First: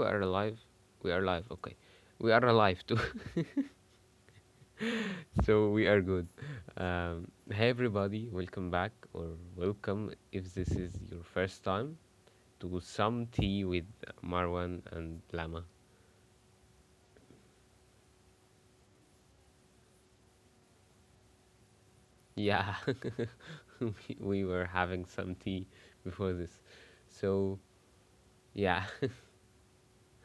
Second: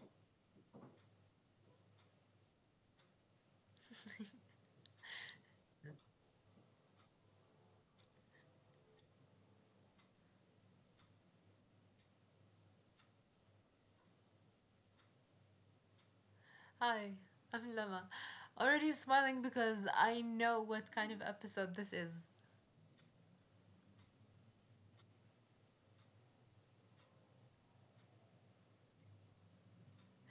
we are alive. We are alive. Okay, we are alive too. So we are good. Hey everybody, welcome back or welcome if this is your first time to Some Tea with Marwan and Lama. Hi, I'm Lama. Already smiling because I know what kind of episode this is. Yeah, we we were having some tea before this. So yeah,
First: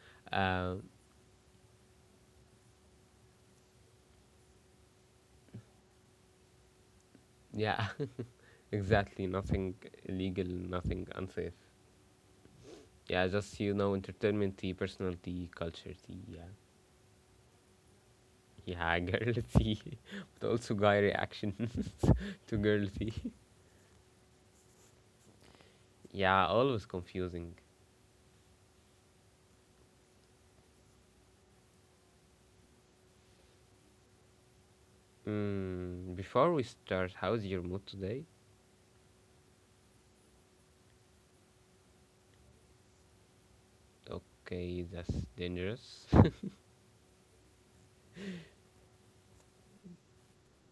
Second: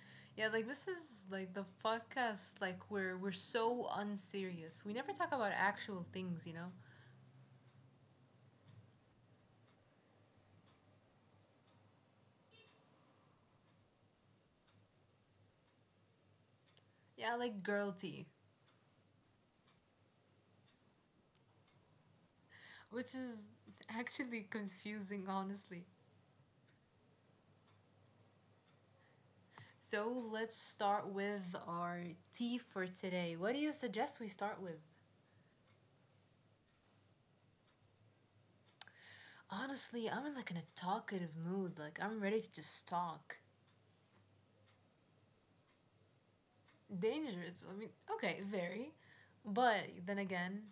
Yeah, like um, this is like the podcast like where we're so unserious. We never talk about actual things, you know? yeah, exactly. Nothing illegal. Nothing unsafe. Yeah, just you know, entertainment tea, personal tea, culture tea. Yeah. Yeah, like girl tea, Yeah, girl C. But also guy reactions to girl C. which is actually confusing, honestly. Yeah, always confusing. So let's start with our tea for today. What do you suggest we start with? Mm, before we start, how's your mood today? Honestly, I'm in like in a talkative mood. Like I'm ready to just talk. Okay, that's dangerous. Dangerous. I mean, okay, very. But then again,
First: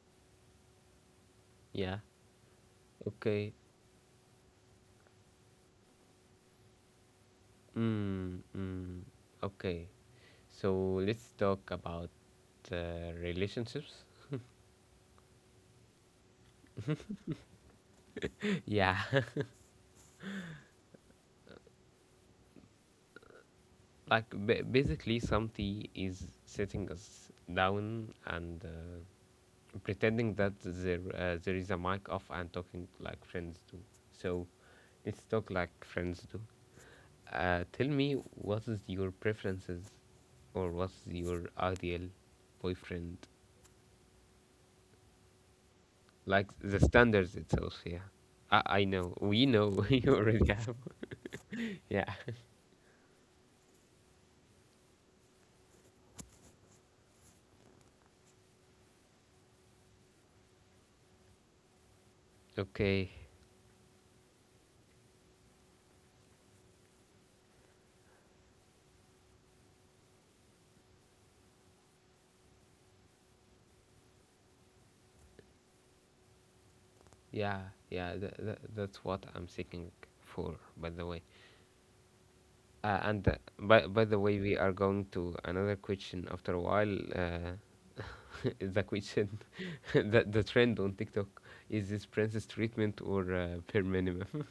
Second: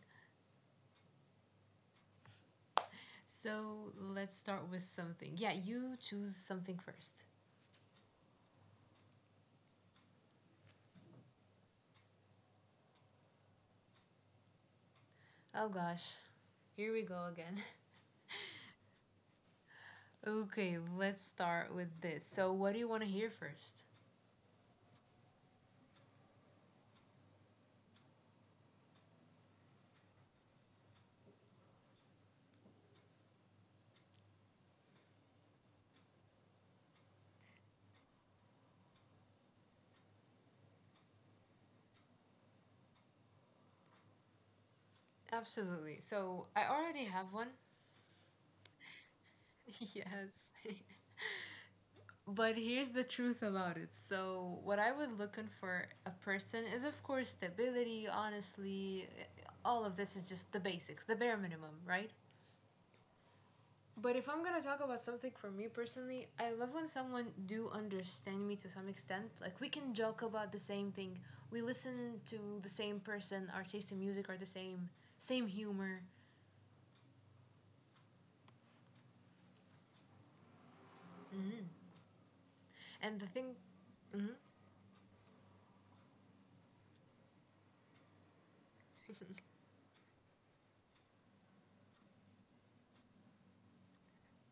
Yeah, okay. so let's start with something. Yeah, you choose something first. Mm, mm, okay, so let's talk about relationships. Oh gosh, here we go again. Yeah, Okay, let's start with this. So, what do you want to hear first? Basically, something is setting us down and pretending that there is a mic off and talking like friends do. So let's talk like friends do. Tell me what is your preferences or what's your ideal boyfriend? Absolutely. So, Like I the already have standards one. itself, yeah. I know. We know you already Yes. have. Yeah. But here's the truth about it. So, what I would looking for a person is, of course, stability, honestly. All of this is just the basics, the bare minimum, right? Okay. But if I'm gonna talk about something for me personally, I love when someone do understand me to some extent. Like we can joke about the same thing. We listen to the same person. Our taste in music are the same. Same humor. Yeah. Yeah. That's what I'm seeking for, by the way. Hmm. Uh, And the and uh, thing, by by the hmm way, we are going to another question after a while. The question the trend on TikTok is this princess treatment or per minimum.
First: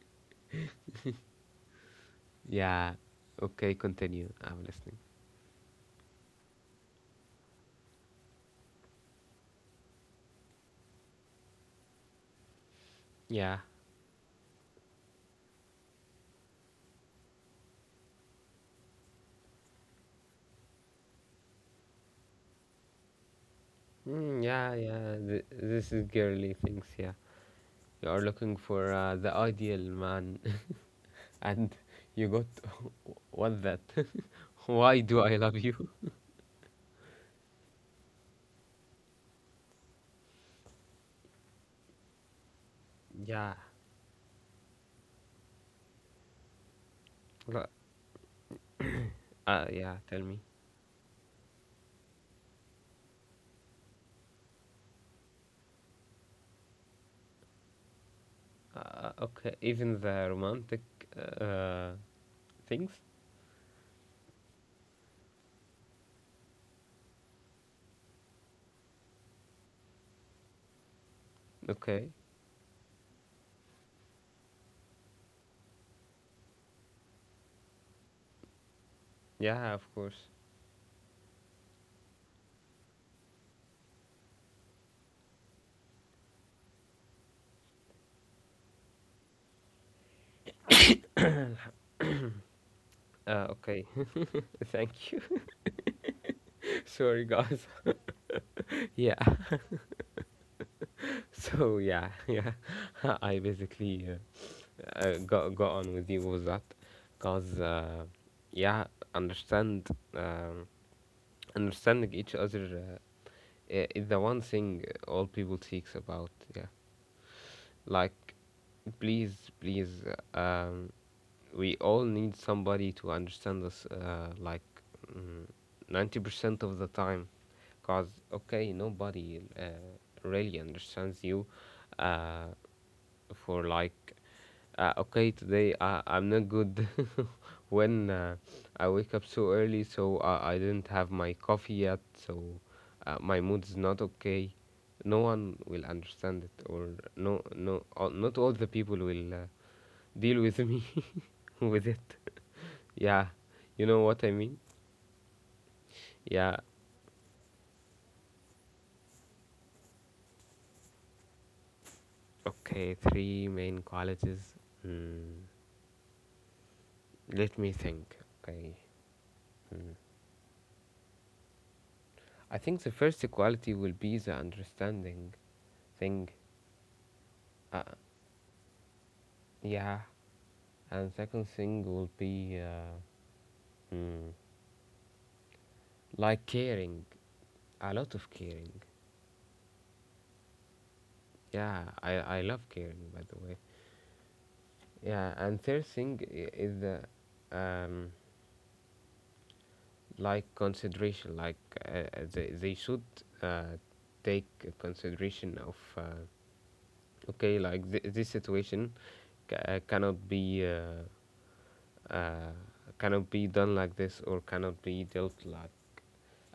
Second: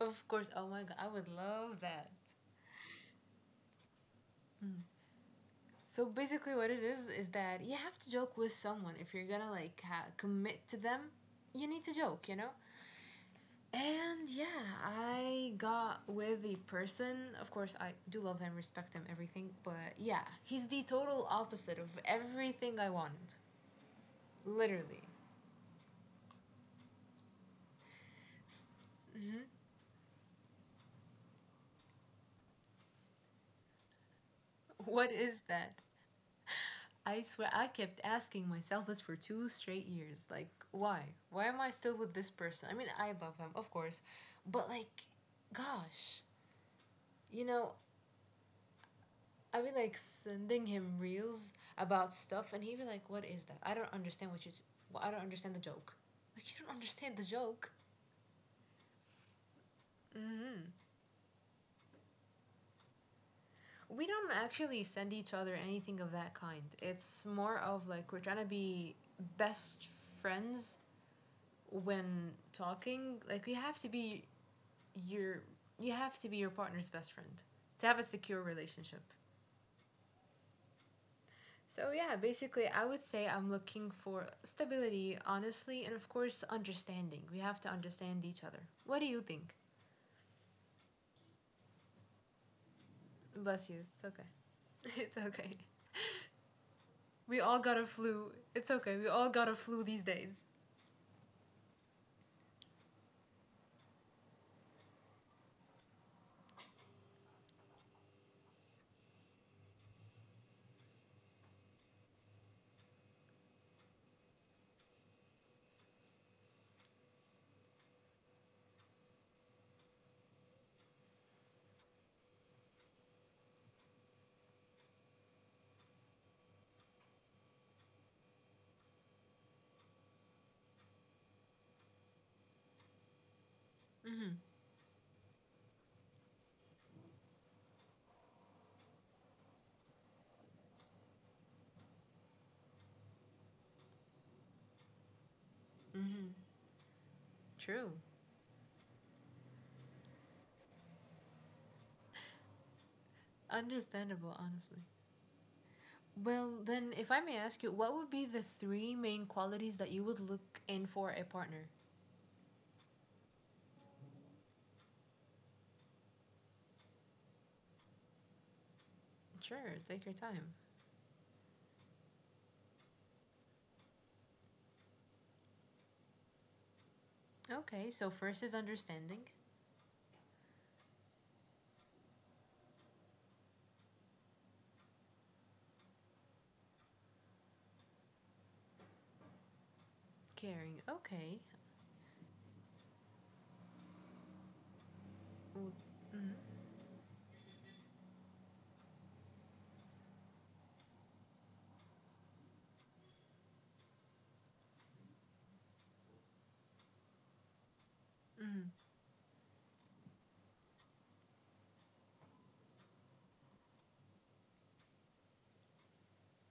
of course. Oh my god, I would love that. Yeah. Okay, continue. I'm listening. So basically, what it is that you have to joke with someone if you're gonna like commit to them. You need to joke. Yeah. And yeah, I got with the person. Of course, I do love him, respect him, everything. But yeah, he's the total opposite of everything I wanted. Mm, yeah, Literally. yeah. This is girly things. Yeah. You are looking for the ideal man, and you got what that? Why What do I is love that? you? I swear, I kept asking myself this for two straight years. Like, why? Why am I still with this person? I mean, I love him, Yeah. of course. But like, gosh, you lo- know, I be like yeah. Tell me. sending him reels about stuff, and he be like, "What is that? I don't understand what you. Well, I don't understand the joke. Like you don't understand the joke." Okay. Even the romantic Hmm. uh, things. We don't actually send each other anything of that kind. It's more of like we're trying to be best friends Okay. when talking. Like you have to be your you have to be your partner's best friend to have a secure relationship. Yeah, of course. So, yeah, basically, I would say I'm looking for stability, honestly, and of course, understanding. We have to understand each other. What do you think? Bless you. okay. It's okay. Thank It's you. okay. Sorry, We all guys. got a flu. It's okay. We Yeah. all got a flu these days. So yeah, yeah. I basically got on with you with that, cause yeah, understand um, understanding each other is the one thing all people seeks about. Yeah. Like, please, please, um, we all need somebody to understand us. Like, mm, 90% of the time, cause okay, nobody really understands you. Uh, for like Mm-hmm. Okay today I'm not good when I wake up so early so I didn't have my coffee yet so my mood's not okay, no one will Mm-hmm. understand it or no True. Not all the people will deal with me with it, yeah, you know what I Understandable, mean? honestly. Yeah, Well, then, if I may ask you, what would be the three main qualities that you would look in for a partner? okay, three main qualities. Hmm. Let me think. Okay, Sure, take your time. I think the first equality will be the understanding thing, Okay, so first is understanding, yeah, and second thing will be hmm, like caring, a lot of caring. caring. Okay. Yeah, I love caring by the way. Yeah, and third thing Mm-hmm. is the um, like consideration, like uh, they should uh, take consideration of okay, like this Mm-hmm. situation ca- uh, cannot be. Uh, uh, cannot be done like this or cannot be dealt like.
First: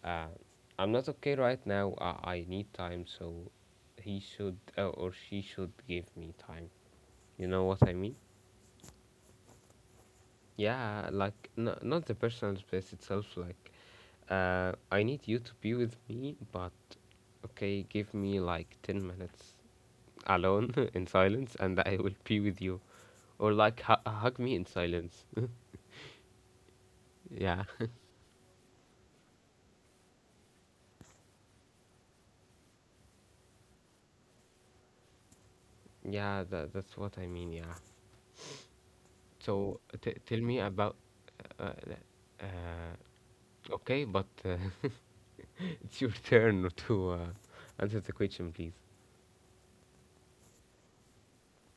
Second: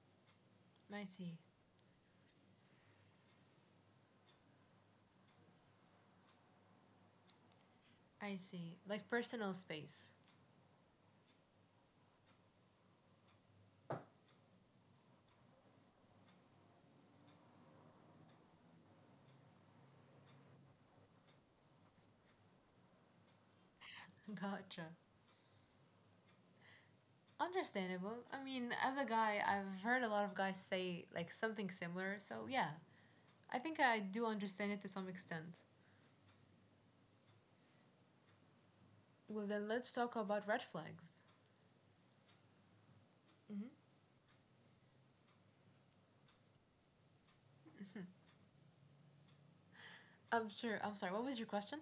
Uh, I'm I not okay see. right now. I need time, so he should or she should give me time. You know what I mean? I see. Like personal space. Yeah, like not the personal space itself. Like I need you to be with me, but okay, give me like 10 minutes alone in silence, and I will be with you. Or like hug me in Gotcha. silence. Yeah, Understandable. I mean, as a guy, I've heard a lot of guys say like something similar. So, yeah, I think I do understand it to some extent. yeah, that, that's what I mean. Yeah. Well, then So let's talk tell about red me about. flags. Uh, uh, okay, but it's your turn to answer the question, please. I'm sure. I'm sorry. What was your question?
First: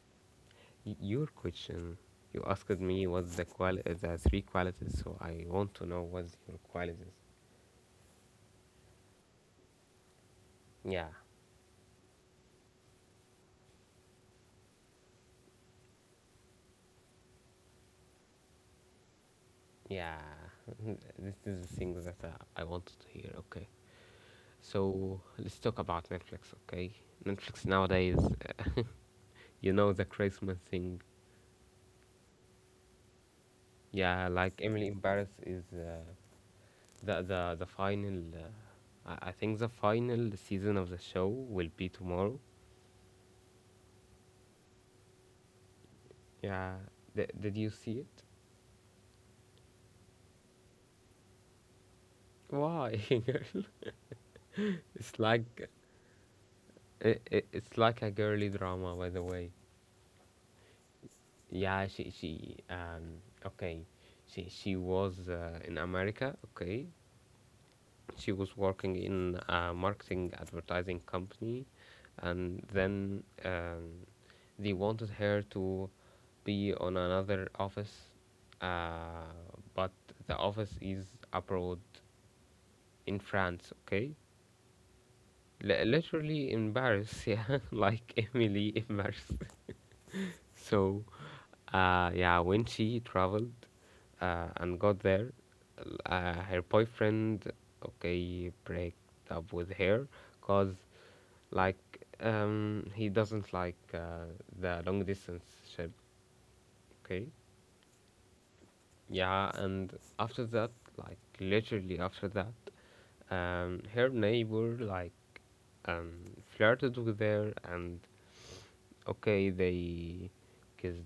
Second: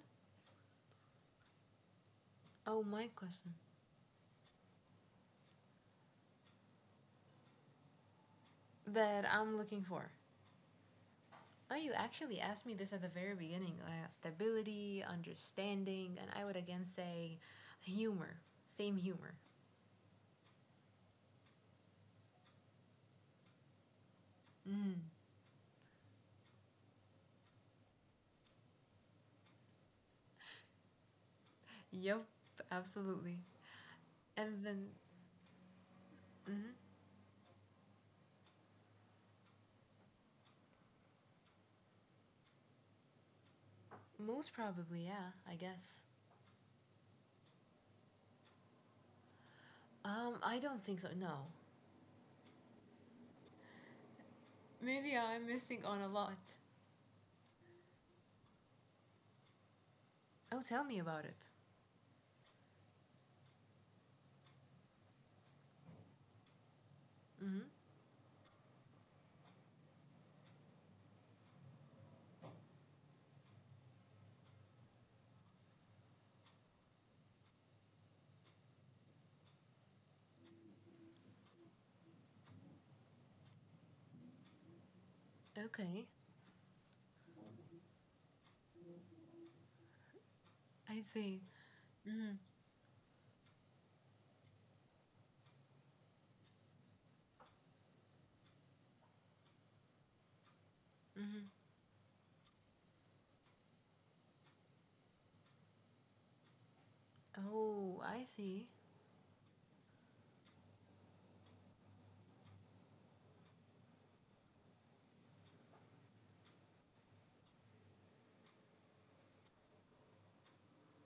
Your question. You asked Oh, me my what's the question. The three qualities, so I want to know what's your qualities. That I'm looking for. Yeah, Oh, you actually asked me this at the very beginning. Stability, understanding, and I would again say humor. Same humor. yeah. This is the thing that I wanted to hear. Okay, Mm. so let's talk about Netflix. Okay, Netflix nowadays, you know the Christmas thing. Yep, absolutely. Yeah, like And Emily then, in Paris is. Mhm. The final. I think the final season of the show will be tomorrow. Most probably, yeah, I guess. Yeah. Did you see it? I don't think so. No. Why? It's Maybe I'm like missing on a lot. It's like a girly drama, by the way. Oh, tell me about it. Yeah. She um okay. She was in America. Okay. Mm-hmm. She was working in a marketing advertising company and then they wanted her to be on another office uh, but the office is abroad in France, okay. Okay. Literally in Paris, yeah, like Emily in Paris. So, I see. Mm-hmm. yeah, when she traveled and got there, her boyfriend, okay, break up with her because, Mm-hmm. like, he doesn't like the long distance ship, okay? Oh, I see. Yeah, and after that, like, literally after that, her neighbor, like, um, flirted with her and, okay, they kissed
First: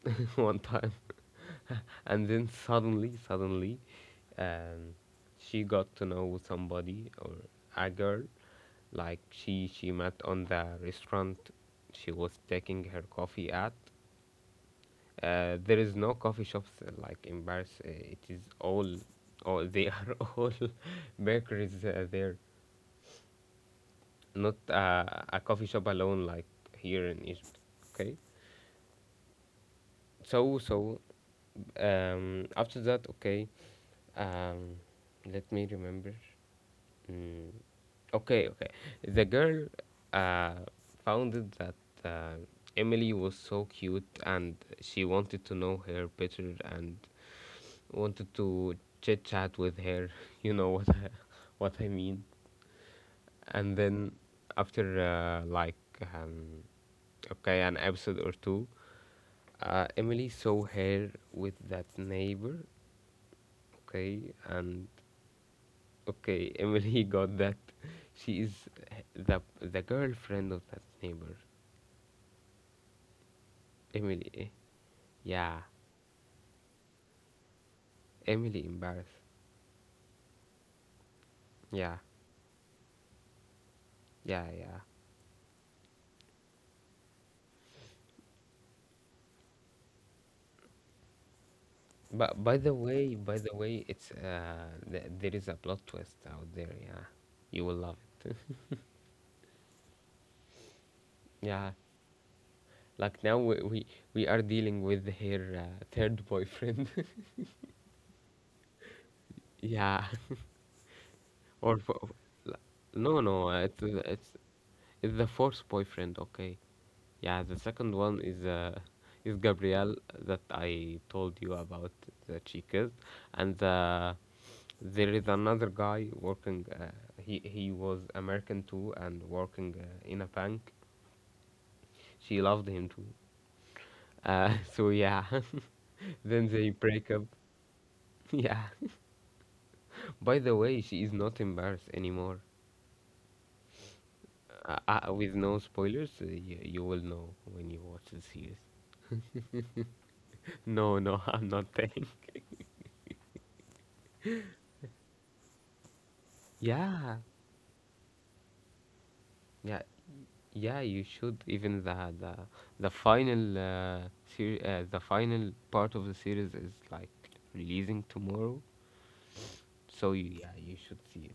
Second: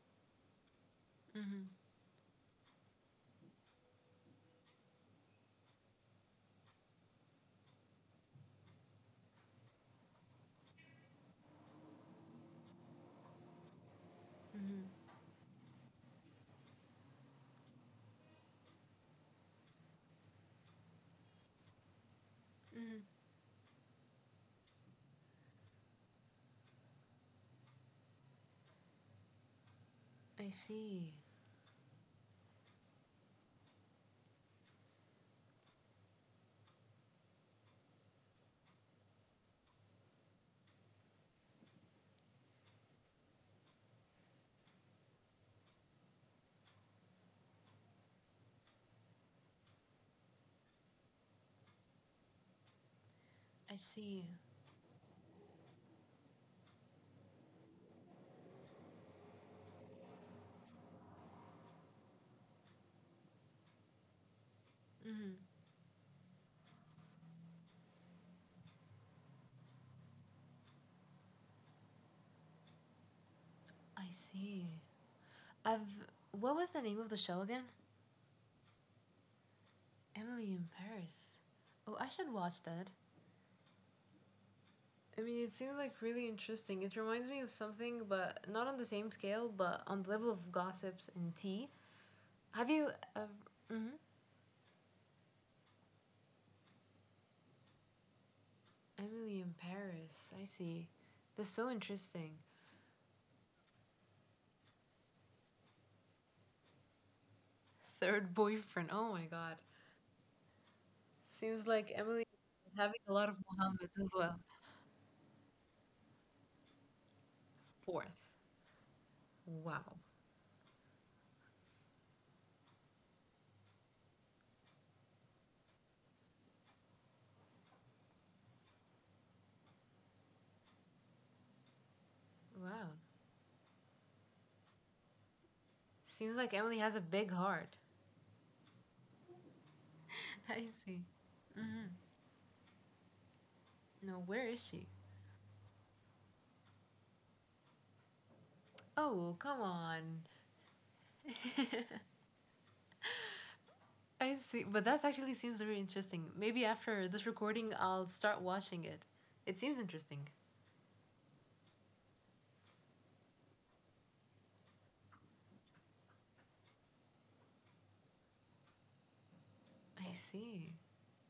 one time. Mm-hmm. And then suddenly, suddenly, um, she got to know somebody or a girl, like she met on the restaurant she was taking her coffee at. Mm-hmm. There is no coffee shops like in Paris. It is all they are all bakeries there, Mm-hmm. not a coffee shop alone like here in Egypt. Okay. I So so see. um, after that, okay. Um, let me remember. Mm, okay, okay. The girl uh, found that uh, Emily was so cute and she wanted to know her better and wanted to chit chat with her. You know what what I mean. And I then see. after um, okay an episode or two, Emily saw her with that neighbor. Okay, and Mm-hmm. okay, Emily got that. She is the girlfriend of that neighbor. I Emily. Eh? see. Yeah, I've. What was the name of the show again? Emily embarrassed. Emily in Paris. Yeah, Oh, I should watch that. yeah, yeah. I mean, it seems like really interesting. It reminds me of something, but not on the same scale, but on the level of gossips and tea. But Have you. Uh, by the way, mm-hmm. There is a plot twist out there. Yeah, you will love it. Emily in Paris. I see. That's Yeah, so interesting. like now we are dealing with her third boyfriend. Third boyfriend. Oh my god. Yeah, Seems or like for, Emily is having a no, lot of no, Mohammeds as well. it's the fourth boyfriend. Okay, yeah, the second one Fourth. is Gabrielle Wow. that I told you about that she kissed, and there is another guy working. He was American too and working in a bank. She loved him Wow. too. So yeah, Seems then like they Emily has a break up. big heart. Yeah. By the I way, she see. is not embarrassed anymore. No, where is she? With no spoilers, you will know when you watch the series. Oh, come on. No, no, I'm not telling. I see, but that actually seems very interesting. Maybe after Yeah, this recording, I'll start watching it. It yeah. seems interesting. Yeah, you should. Even the the final the final part of the series is like releasing tomorrow, so I yeah, you see. should see it.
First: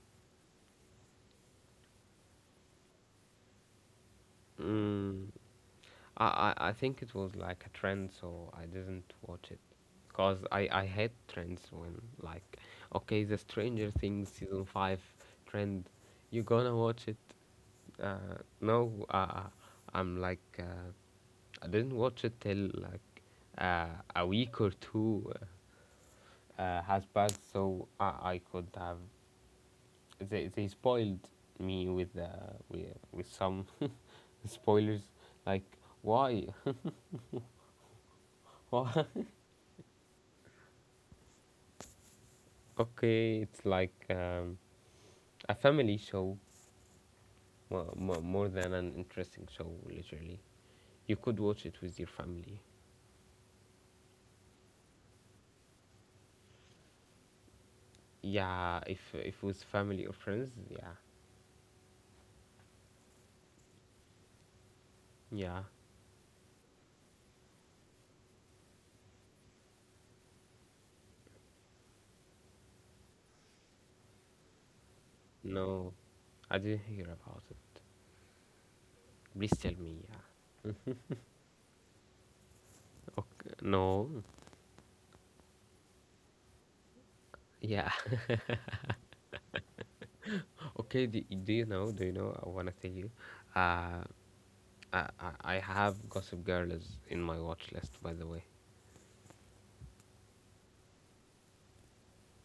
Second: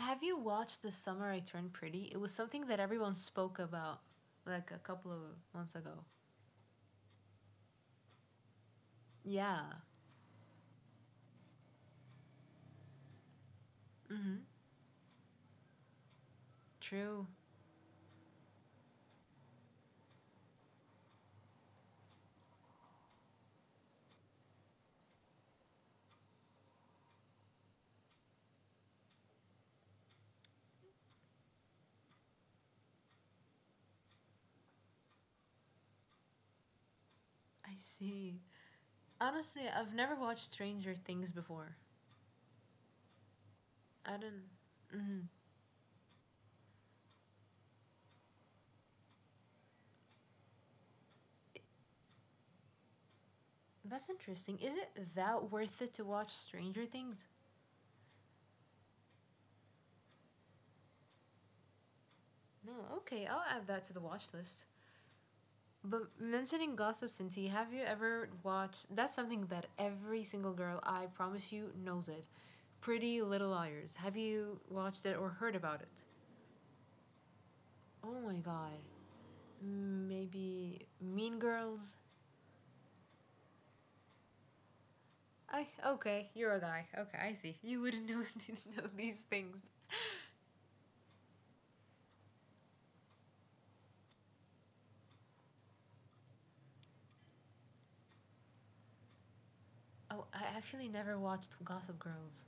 Have you watched The Summer I Turned Pretty? It was something that everyone spoke about like a couple of Mm, months ago. I, I think it was like a trend, so I didn't watch it, Yeah. cause I hate trends when like, okay, the Stranger Things Mm-hmm. season five trend, you gonna watch it? True. Uh, no, uh, uh, I'm like I didn't watch it till like uh, a week or two has passed, so I could have, they spoiled me with some spoilers like why I see. why. Honestly, I've never watched Stranger Things before. Okay, it's like I don't. Mm-hmm. a family show, more than an interesting show, literally. You could watch it with your family. That's interesting. Is it that worth it to watch Stranger Things? Yeah, if with family or friends, yeah, No. Okay, I'll add that to the watch list. yeah. But mentioning gossip, Cinti, have you ever watched? That's something that every single girl, I promise you, knows it. Pretty Little Liars. Have you watched it or heard about No, it? I didn't hear about it. Oh my god. Please tell me. Yeah. Maybe Mean Girls. Okay. No. I okay. You're a guy. Okay, I see. You Yeah. wouldn't know, know these things. Okay. Do you know? Do you know? I wanna tell you. Uh, I have Gossip Girl is in my watch list. By the way, Oh, I actually never watched Gossip Girls.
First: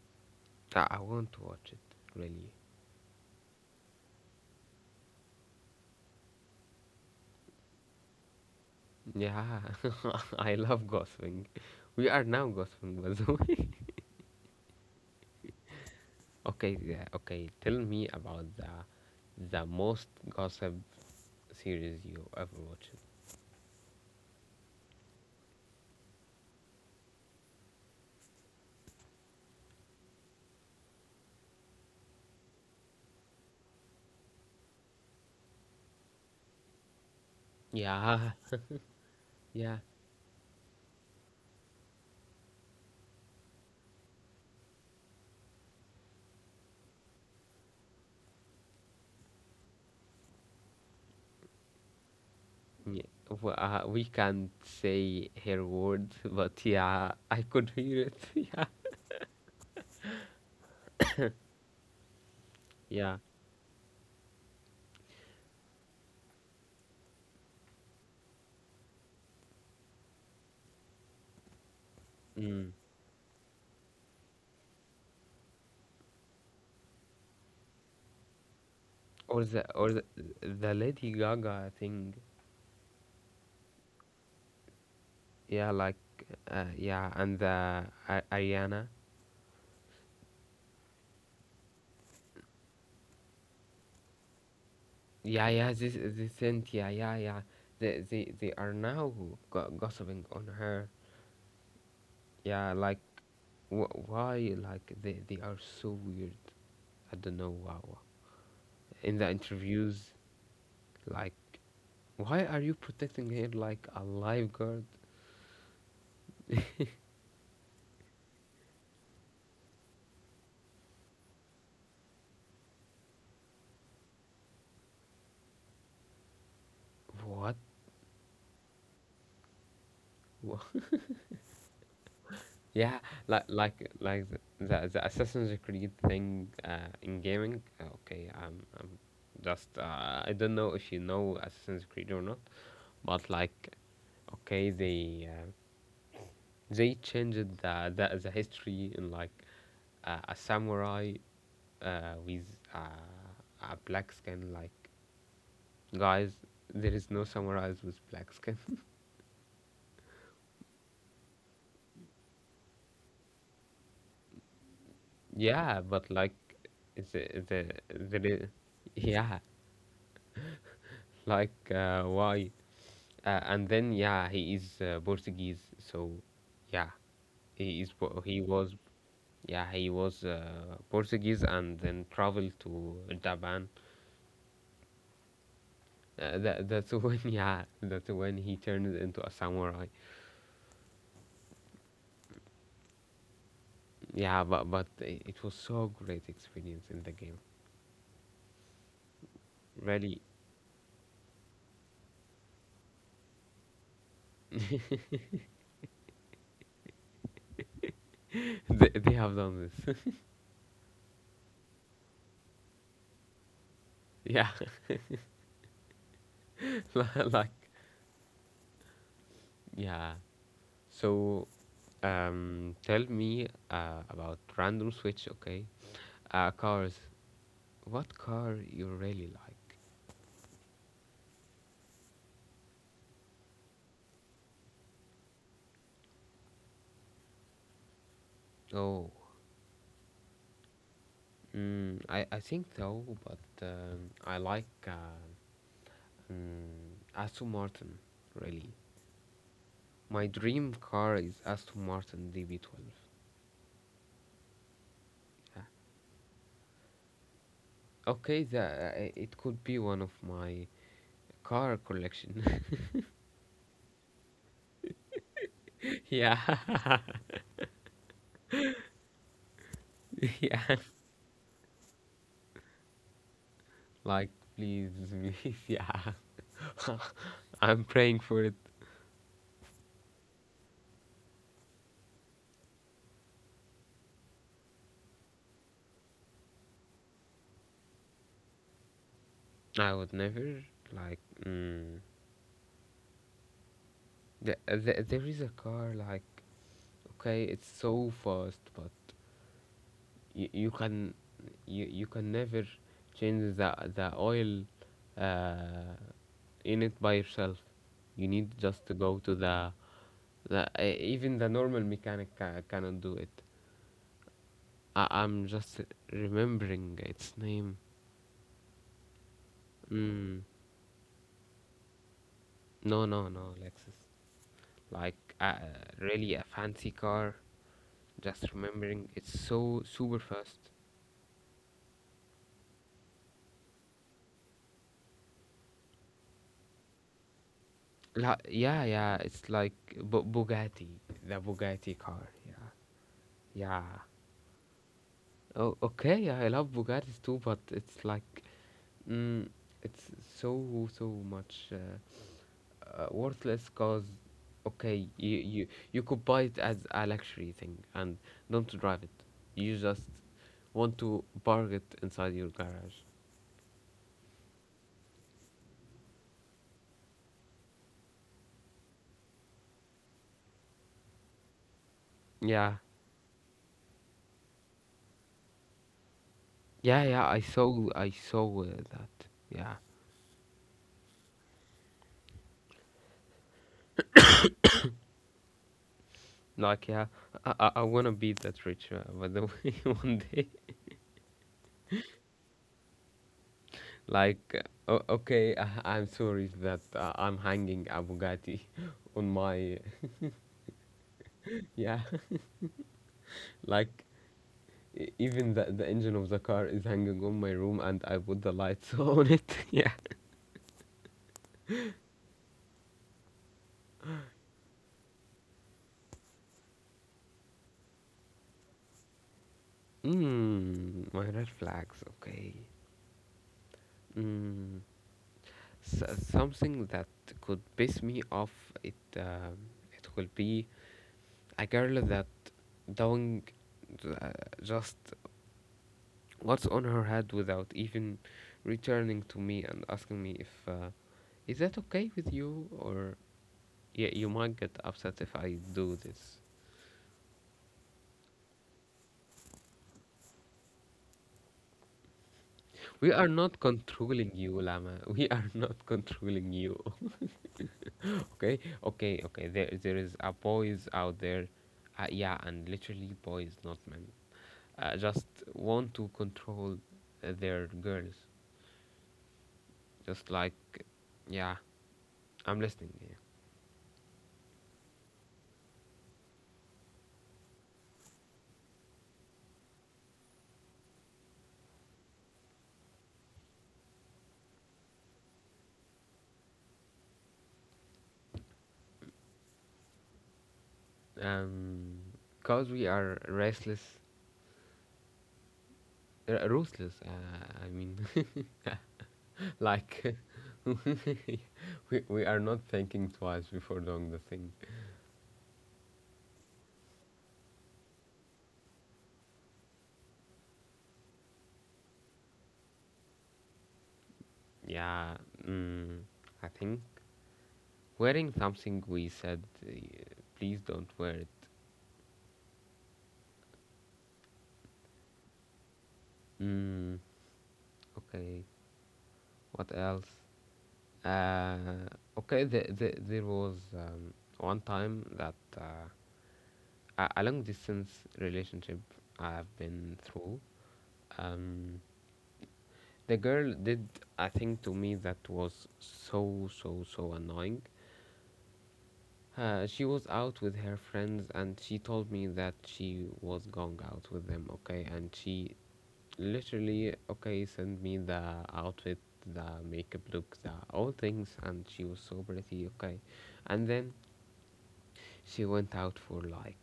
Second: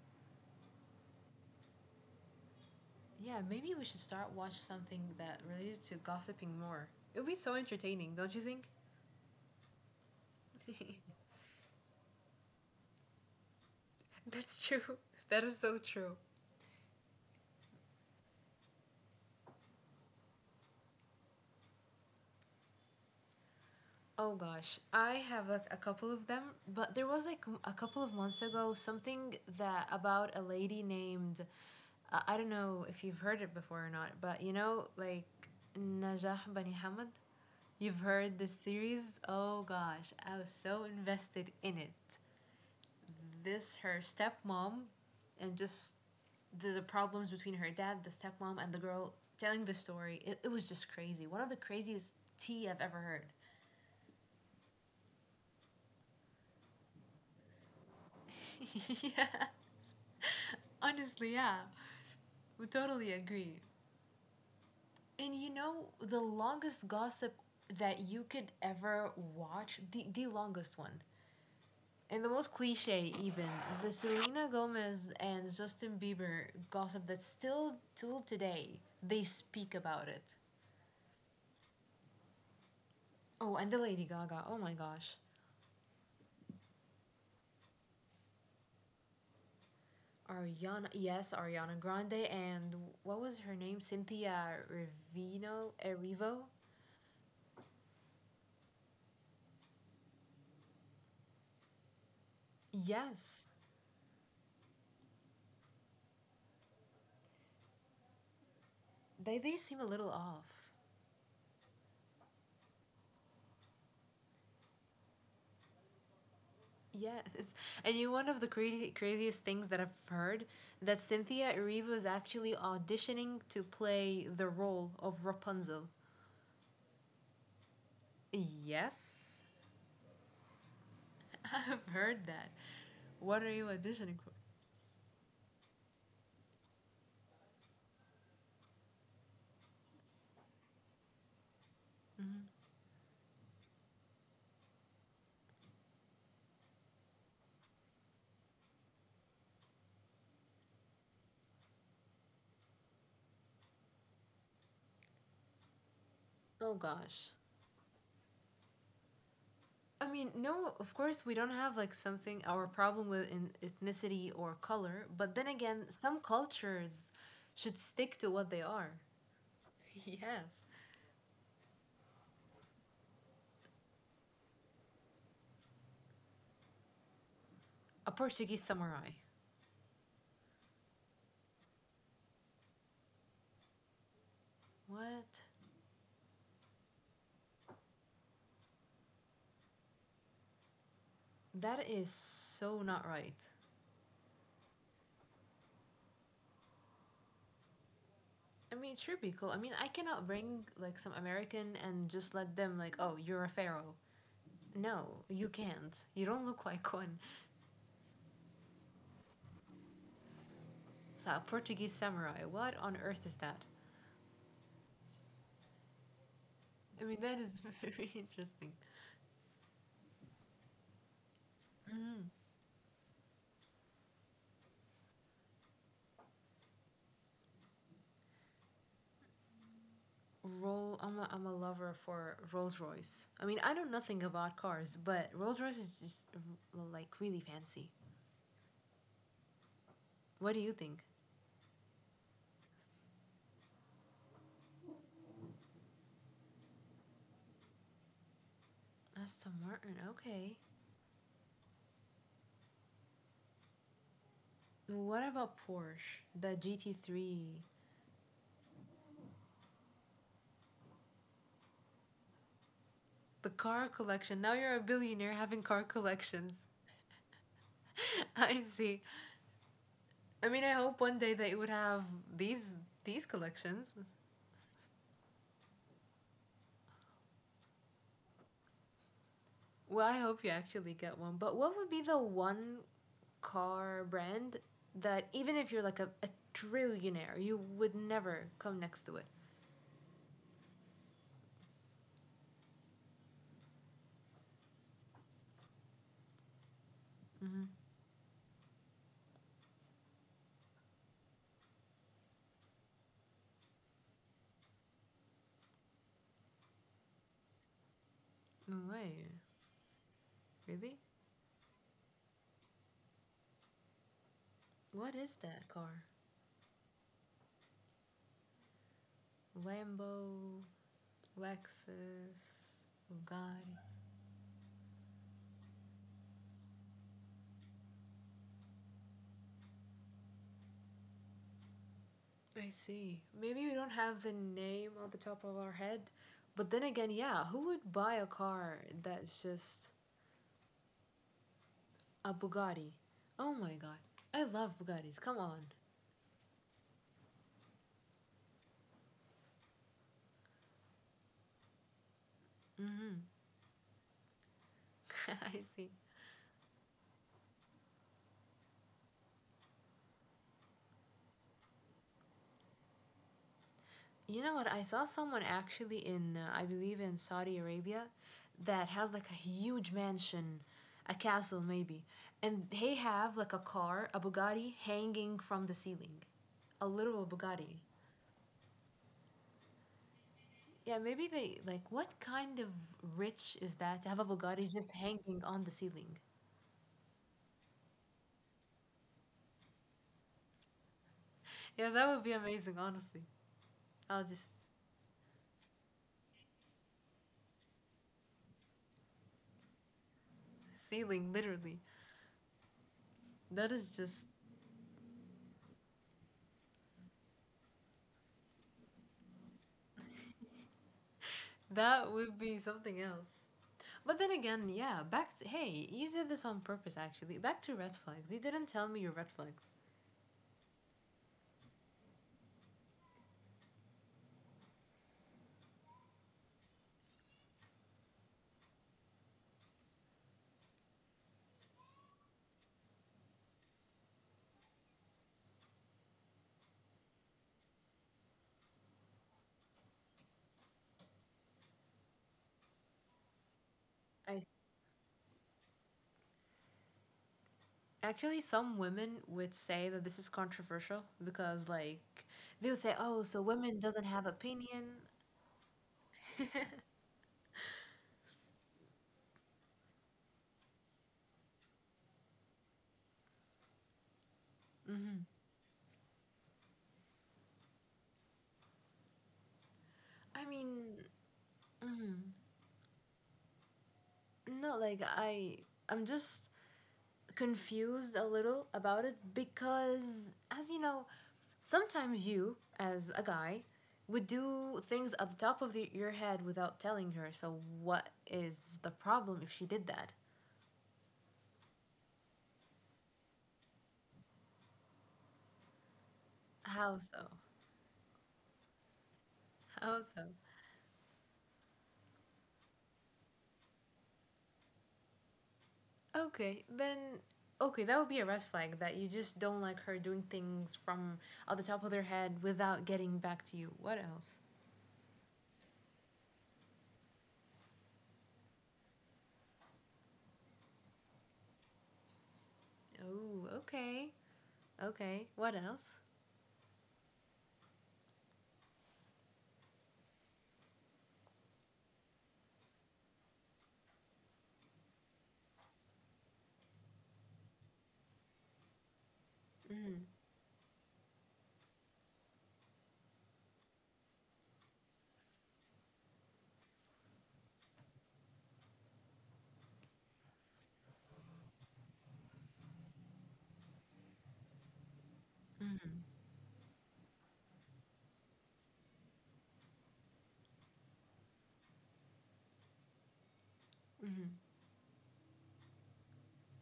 I want to watch it. Really. Yeah, maybe we should start watch something that related to gossiping more. It would be so entertaining, don't you think? Yeah. I love gossiping. We are now gossiping. By the way. That's true. That is so true. Okay. Yeah. Okay. Tell me about the most gossip series you ever watched. Oh gosh, I have like a couple of them, but there was like a couple of months ago something that about a lady named I don't know if you've heard it before or not, but you know like Najah Bani Hamad. You've Yeah. heard this series? Oh Yeah. gosh, I was so invested in it. This her stepmom and just the problems between her dad, the stepmom and the girl telling the story. It was just crazy. One of the craziest tea I've ever Yeah, heard. We can't say her words, but yeah, I could hear it. Yeah, Yes. Honestly, yeah. We totally yeah. agree. And you know, the longest gossip that you could ever watch, the longest one, and the most Mm. cliche even, the Selena Gomez and Justin Bieber gossip that still till today they Or the speak or the, about it. the Lady Gaga thing. Oh, and the Lady Gaga. Oh my gosh. Yeah, like yeah, and the Ariana. Ariana, yes, Ariana Grande and what was her name? Cynthia Yeah, Rivino, yeah. This Erivo? Cynthia. Yeah, yeah. Yeah. They are now gossiping on her. Yeah, like Yes. Why? Like they are so weird. I don't know. Wow. In the They seem a little interviews, off. like, why are you protecting her like a lifeguard? Yes, and you know, one of the crazy, craziest things that I've heard that Cynthia Erivo is actually auditioning to play the role of Rapunzel. What? Yes, Wha- I've heard that. Yeah, What like are you like auditioning like for? the the, the Assassin's Creed thing in gaming. Okay, I'm just I don't know if you know Assassin's Creed or not, but like, okay, they changed the history in like a samurai with a black skin. Like, guys, Oh there is no gosh. samurais with black skin. I mean, no, of course we don't have like something our problem with in ethnicity or color, but then Yeah, again, but some like cultures the the should stick the to re- what they are. yeah, Yes. like why? And then yeah, he is Portuguese, so yeah, he is A Po- he Portuguese was samurai. yeah he was Portuguese and then traveled to Japan. What? That that's when yeah that's when he turned into a samurai. That is so not right. Yeah, but it was so great experience in the game. I mean, it should be cool. I mean, I Really, cannot bring like some American and just let them like, oh, you're a pharaoh. No, you can't. You don't look like one. They have done this. So a Portuguese samurai. What on earth is that? Yeah, I mean, that like is very interesting. yeah. So tell me about random switch, okay? Cars. What car you really like? Roll. I'm a lover for Rolls Royce. I mean, I know nothing about cars, but Rolls Royce is just like really fancy. Oh, What do you think? I think so, but I like Aston Martin really. Aston Martin. My Okay. dream car is Aston Martin DB12. What about Yeah. Porsche? The GT3? Okay, it could be one of my car collection. The car collection. Now you're a billionaire having car yeah, collections. I see. I mean, I yeah. hope one day that you would have these these collections. Like please, please, yeah. I'm praying for it. Well, I hope you actually get one. But what would be the one car brand that even if you're like a trillionaire, you would never come next to it? I would never like. Mm, there is a car like okay, it's Mm-hmm. so fast, but you, you can you can never change the oil uh, in it by yourself. You need No just to go way. to the Really? even the normal mechanic cannot do it. I, What is I'm that just car? remembering its name. Mm, Lambo, Lexus, no, no, no, Bugatti. Lexus. Like really a fancy car. Just remembering, it's so super fast. I see. Maybe we don't have the name on the top of our head, but then again, yeah, who would buy a car Yeah, yeah, that's it's like just Bu- Bugatti, the Bugatti car. a Yeah, Bugatti? Oh my god. yeah. I love Bugattis. Come on. Oh, okay, yeah, I love Bugattis too, but it's like, mm, it's so so much Mhm. worthless. Cause, okay, you I you see. you could buy it as a luxury thing and don't drive it. You just want to park it inside your garage. You know what? I saw someone actually in I believe in Saudi Arabia that has like a huge mansion, a castle maybe, and Yeah, they have like a car, a Bugatti hanging from the ceiling. A yeah, literal yeah. I Bugatti. saw I saw uh, that. Yeah. Yeah, maybe they like what kind of rich is that to have a Bugatti just hanging on the ceiling? Like, yeah, I wanna be that rich, by the way, one day. Yeah, that would be amazing, honestly. I'll Like, just okay, I, I'm sorry that I'm hanging a Bugatti on my— ceiling literally. yeah, That is like just even the engine of the car is hanging on my room and I put the lights on it. yeah. that would be something else. But then again, yeah, back to hey, you did this on purpose actually. Back to red flags. You didn't tell me your red flags. My red flags, okay. Mm, so, something that could piss me off, it, um it will be a girl that doing uh, just what's on her head without even returning to me and asking me if is that okay with you, or yeah you I might get upset if I do this. actually some women would say that this is controversial because like they would say, We "Oh, are so not women doesn't have controlling you, Lama, opinion." we are not controlling you. okay okay, there is a boys out there, yeah, and literally boys not men, Hmm. just want to control their girls, just I like, mean, yeah, mhm. I'm listening. No, like I'm just confused a little about it because as you know, sometimes you as a guy would do things at the top of your head without telling her. So what is the problem if she did that? Yeah, because we are ruthless. How so? I mean, How like so? we are not thinking twice before doing the thing. Okay, then okay, that would be a red flag that you just don't like her doing things from at the top of their head without getting back to you. What else? Yeah, mm, I think wearing something we said, please don't wear it. Oh, okay. Okay. What else? Mm, okay, what else? Uh, okay, there was one time that a long distance relationship I've been Mm. through. Um, The girl did a thing to me that was so, so, so annoying. She was out with her friends and she told me that she was going out with them, okay? And she literally, okay, sent me the outfit, the makeup look, the all things, and she was so pretty, okay? And then Mm-hmm. she went out for like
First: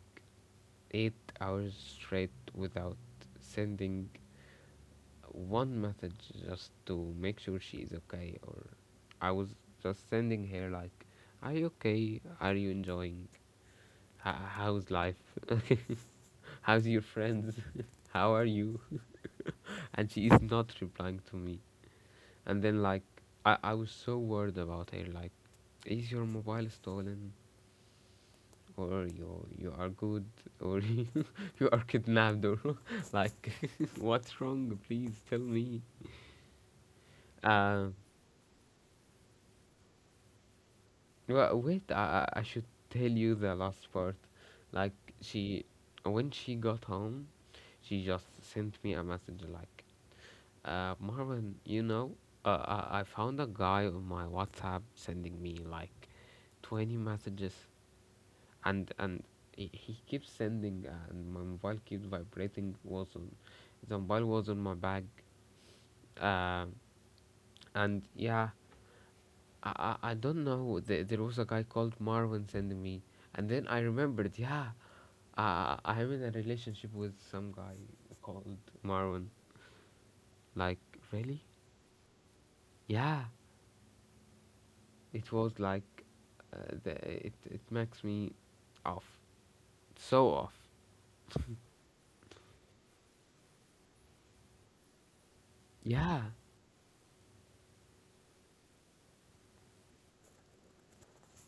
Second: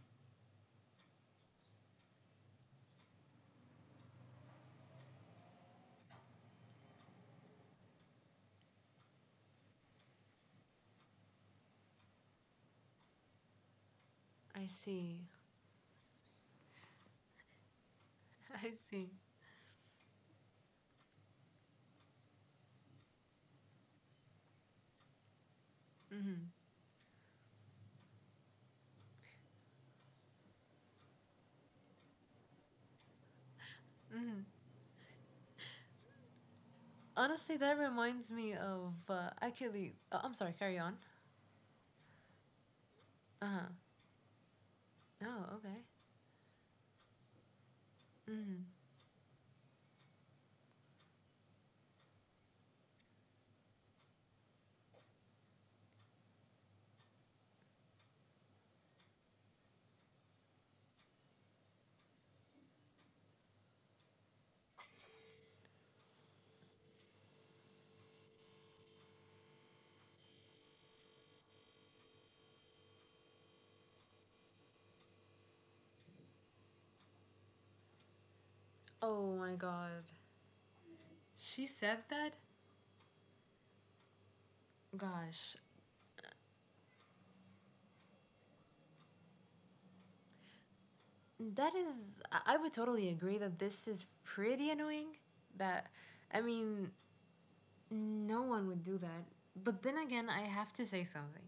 8 hours straight without sending one message just to make sure she is okay. Or I was just sending her like, are you okay, are you enjoying, I how's life, see. how's your friends, how are I you? see. And she is not replying to me, and then like, I was so worried about her, like, is your Mm-hmm. mobile stolen, or you are good, or you are kidnapped, or like, what's Mm-hmm. wrong, please tell me. Honestly, that uh, reminds me of actually. I'm sorry. Carry on. Well, wait, I should tell you Uh the huh. last part. Like, Oh, she, okay. when she got home, she just Mm-hmm. sent me a message like, Marvin, you know, I found a guy on my WhatsApp sending me like 20 messages, and he keeps sending, and my mobile keeps vibrating. Was on, the mobile was on my bag, uh, and yeah, I don't know. There was a guy called Marvin sending me, and then I remembered. Yeah, I'm in a relationship with some guy called Marvin. Oh my God. Like really? She said that. Yeah. It was Gosh, like, it it makes me off, so off. that is. I would totally agree that this is pretty annoying. That, Yeah. I mean, no one would do that. But then again, I have to say something.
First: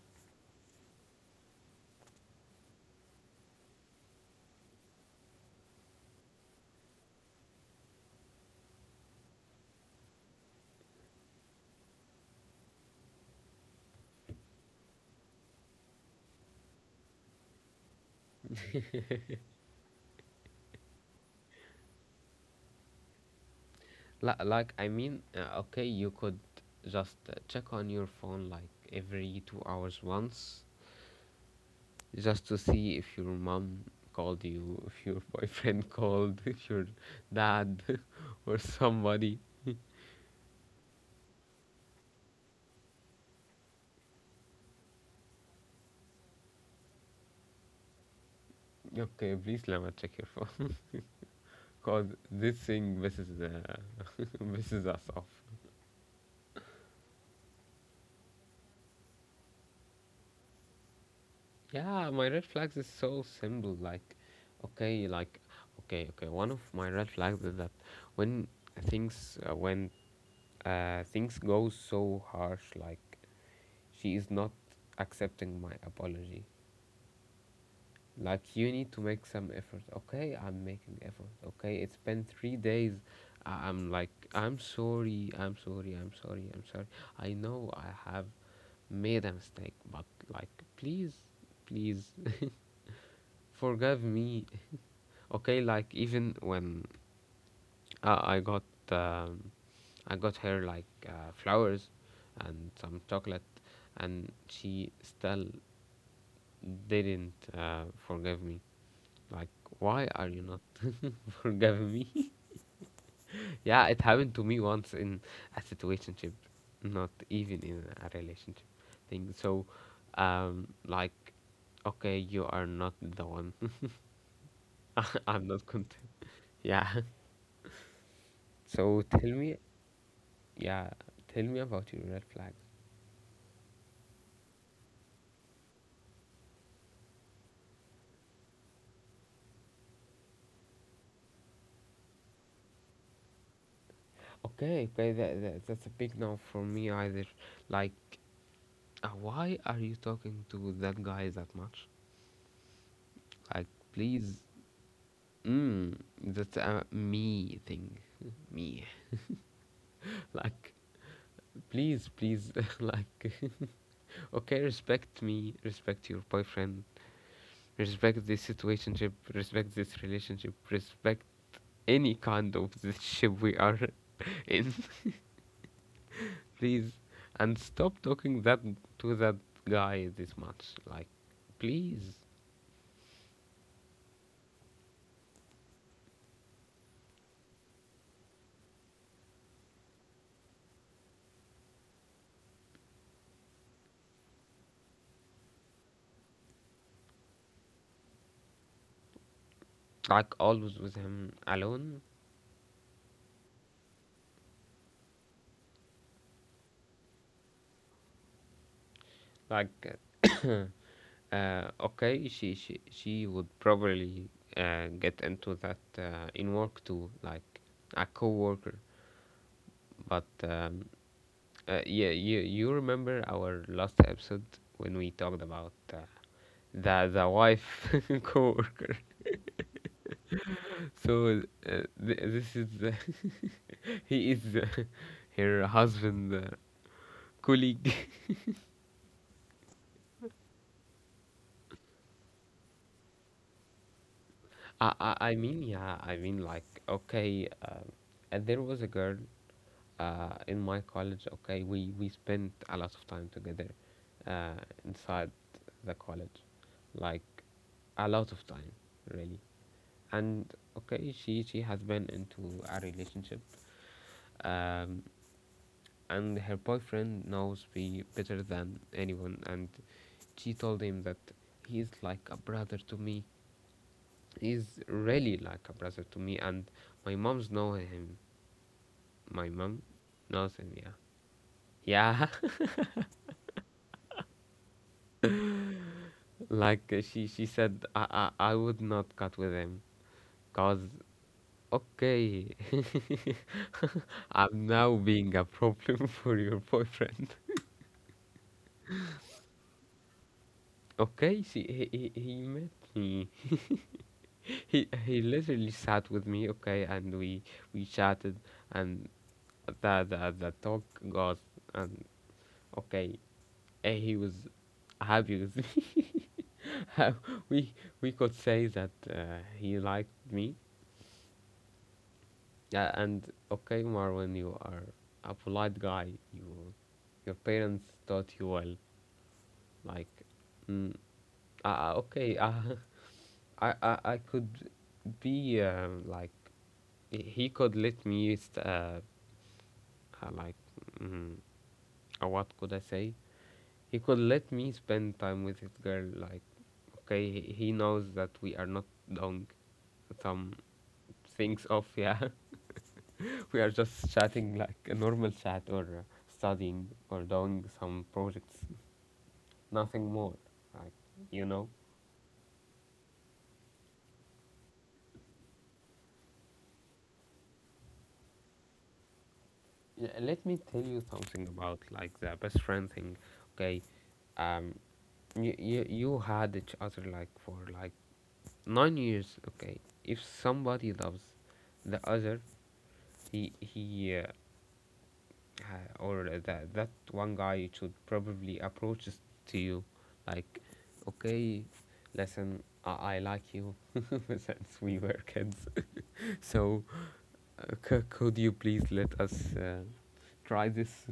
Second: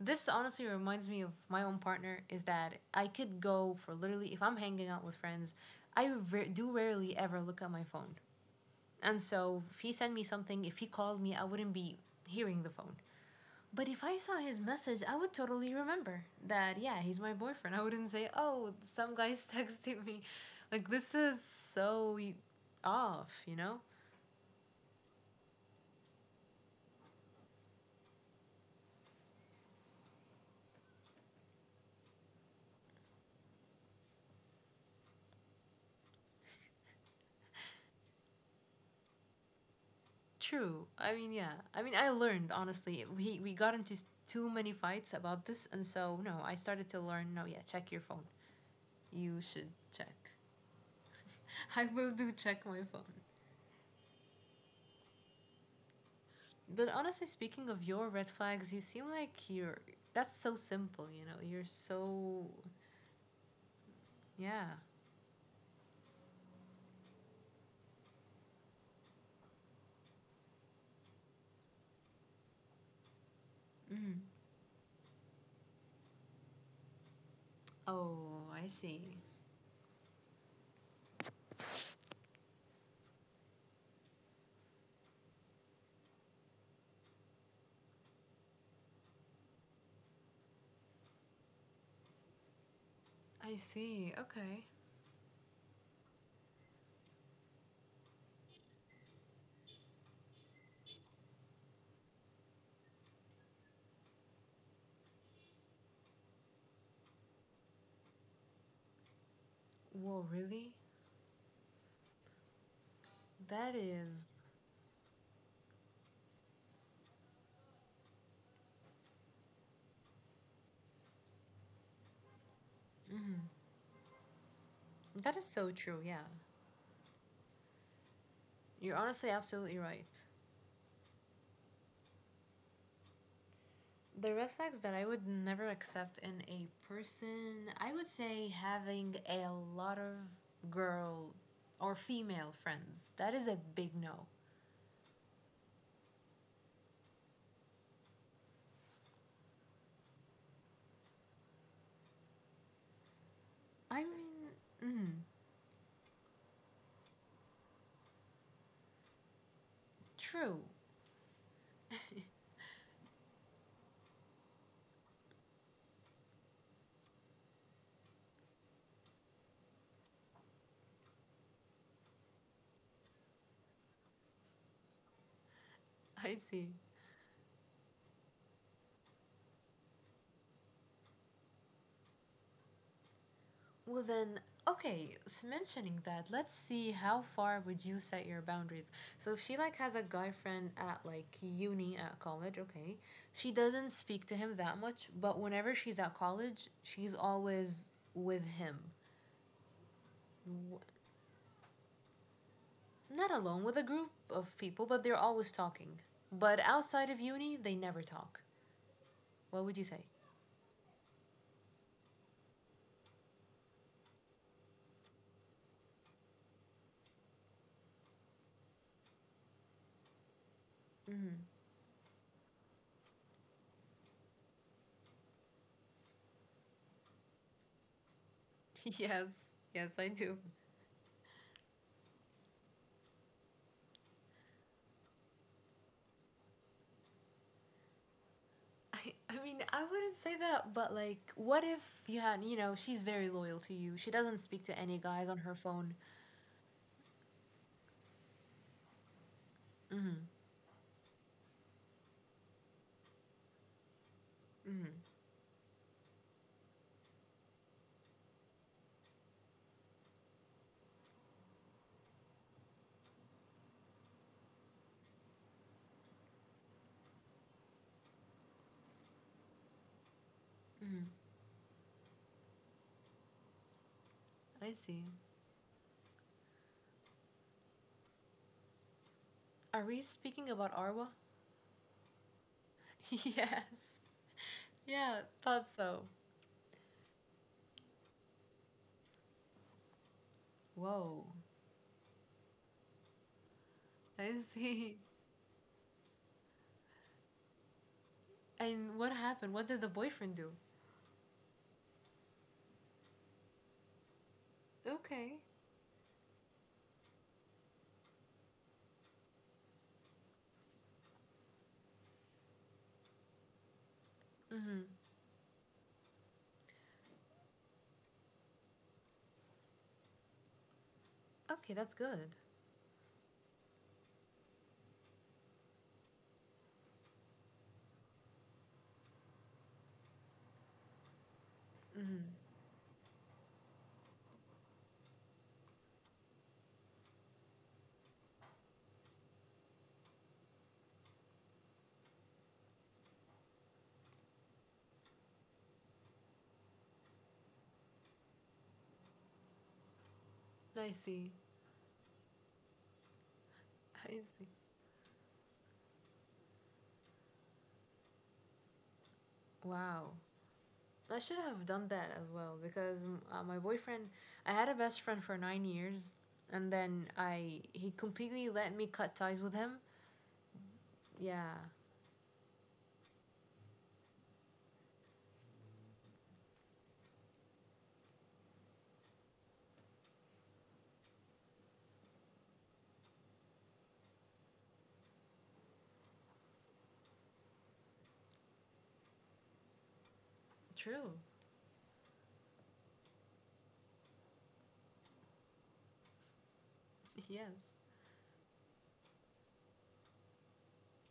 This honestly reminds me of my own partner is that I could go for literally, if I'm hanging out with friends, I do rarely ever look at my phone. And so if he sent me something, if he called me, I wouldn't be hearing the phone. But if I saw his message, I would totally remember that, yeah, he's my boyfriend. I wouldn't say, oh, some guy's texting me. Like, this is so off, you know? Like I mean, okay, you could just check on your phone like every 2 hours once, just to see if your mom called you, if your boyfriend called, if your dad or somebody. True. I mean, yeah. I mean, I learned honestly. We got into too many fights about this, and so no, I started to learn. No, yeah, check your phone. Okay, You please should Lama, check check. your phone, I because will do this check my thing phone. misses misses us off. But honestly, speaking of your red flags, you seem like you're. That's so simple, you know. You're Yeah, my red so flags is so simple. Yeah. Like, okay, okay. One of my red flags is that when when things go so harsh, like, she Mm. is not accepting my apology. Oh, Like, I you need to see. make some effort. Okay, I'm making effort. Okay, it's been 3 days. I'm like, I'm sorry, I'm sorry, I'm sorry, I'm sorry. I know I have made a mistake, but like, please, please, I forgive see. me. Okay. Okay, like even when uh, I got, um, I got her like flowers and some chocolate, and she still didn't forgive me. Like, why are Whoa, you not really? forgiving me? That yeah, it happened is. to me once in a situationship, not even in a relationship thing. So, like, okay, you are not the Mhm. one. That is I'm not so true. content. Yeah, Yeah. you're So honestly tell me, absolutely right. yeah, tell me about your red flag. The red flags that I would never accept in a person, I would say having a lot of girl or female friends. That is a big no. Okay, okay, that that's a big no for me either. Like, why are you talking to that guy that much? Like, I please. mean, mm, Mm, that's a me thing. me. true. Like, please, please, like, okay, respect me, respect your boyfriend, respect this situationship, respect this relationship, respect any kind of this ship we are in, I see. please. And stop talking that to that guy this much. Like, please. Well then, okay, mentioning that, let's see how far would you set your boundaries. So if she like has a guy friend at like uni at college, okay, she doesn't speak to him that much, but whenever she's at college, she's always with him. Like, always Wh- with him alone. Not alone with a group of people, but they're always talking. But outside of uni, they never talk. What Like, would you say? Okay, she would probably get into that in work too, like a coworker. But yeah, you remember our last episode when we talked about the wife coworker. Yes, yes, I do. So this is he is her husband colleague. I mean, I wouldn't say that, but like, what if you had, she's very loyal to you. She doesn't speak to I, any I guys I on her mean phone. yeah, I mean like okay. And there was a girl Mm hmm. In my college, okay, we spent a lot of time together uh, Mm hmm. inside the college, like a lot of time, really. And okay, she has been into a relationship, um, and her boyfriend knows me better than anyone. And she told Mm hmm. him that he's like a brother to me. I He's see. really like a brother to me, and my mom's know him. My mom Are we speaking knows about him, yeah. Arwa? Yeah. Yes. Yeah, thought so. Like she said, I would not cut with him, cause Whoa. okay, I I'm now see. being a problem for your boyfriend. And what happened? What did the boyfriend do? Okay, he met me. He Okay. literally sat with me. Okay, and we chatted, and the talk got, and okay, he was Mm hmm. happy with me. Uh, we we could say that he liked me. Okay, that's good. Yeah, and okay, Marvin, you are a polite guy. You, your parents taught you well. Like, mm, Hmm. okay, I could be like, he could let me, like, mm, what could I say? He could let me spend time with his girl. Like, okay, he knows that we are not doing some I see. things off. Yeah, we are just I see. chatting like a normal chat, or studying or doing some projects, nothing Wow. more. Like, I should you have know? done that as well because my boyfriend, I had a best friend for 9 years, and then I he completely let me cut ties with him. Yeah, let me tell you something Yeah, about like the best friend thing. Okay. Um, you, you had each other like for like 9 years. Okay. If somebody loves the other, he, he, uh, or that that one guy should probably approach to you like, true. okay, listen, I like you since we were kids, so Yes. Could you please let us try this.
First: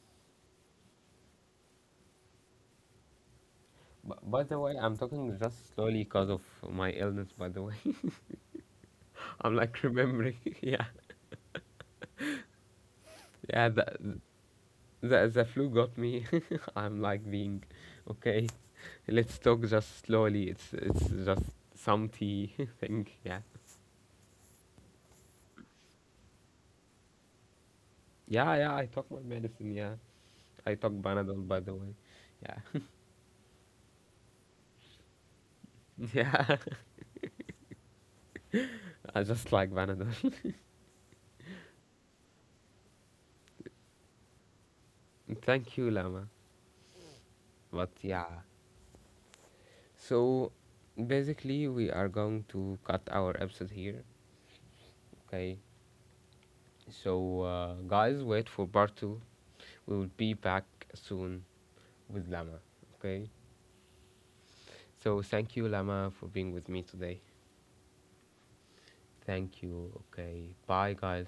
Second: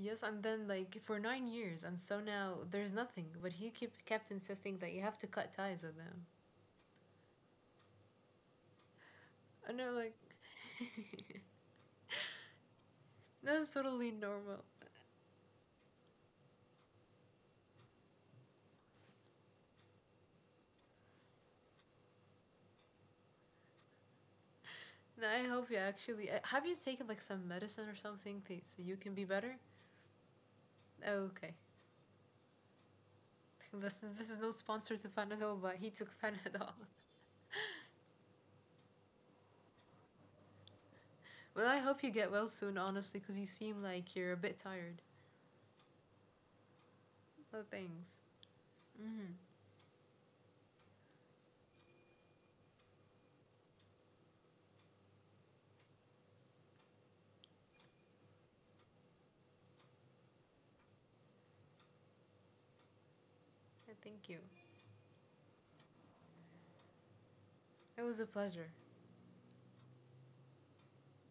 Yes, and then like for 9 years, and so now there's nothing. But he keep kept By the way, insisting that I'm you have to talking cut just ties with slowly them, because of my illness, by the way. I'm and like I'm like, remembering, yeah. Yeah, that's the, totally normal. the, the flu got me. I'm like being okay, let's talk just slowly, it's just some tea thing, yeah. And I hope you actually have you taken like some medicine or something Yeah, yeah, so I you talk can my be better. medicine, yeah. I talk Banadol, Okay. by the way. Yeah. This is no sponsor to Panadol, but he took Yeah, Panadol. I just like Banadol. Well, I hope you get well soon, honestly, because you seem like you're a bit tired. Thank you, Lama. Oh, But thanks. yeah, Mm-hmm. so basically, we are going to cut our episode here, okay? So, guys, wait for part two. We will be back soon with Lama, okay? Thank you. So, thank you, Lama, for being with me today. It was a pleasure. Thank you, okay? Bye, guys.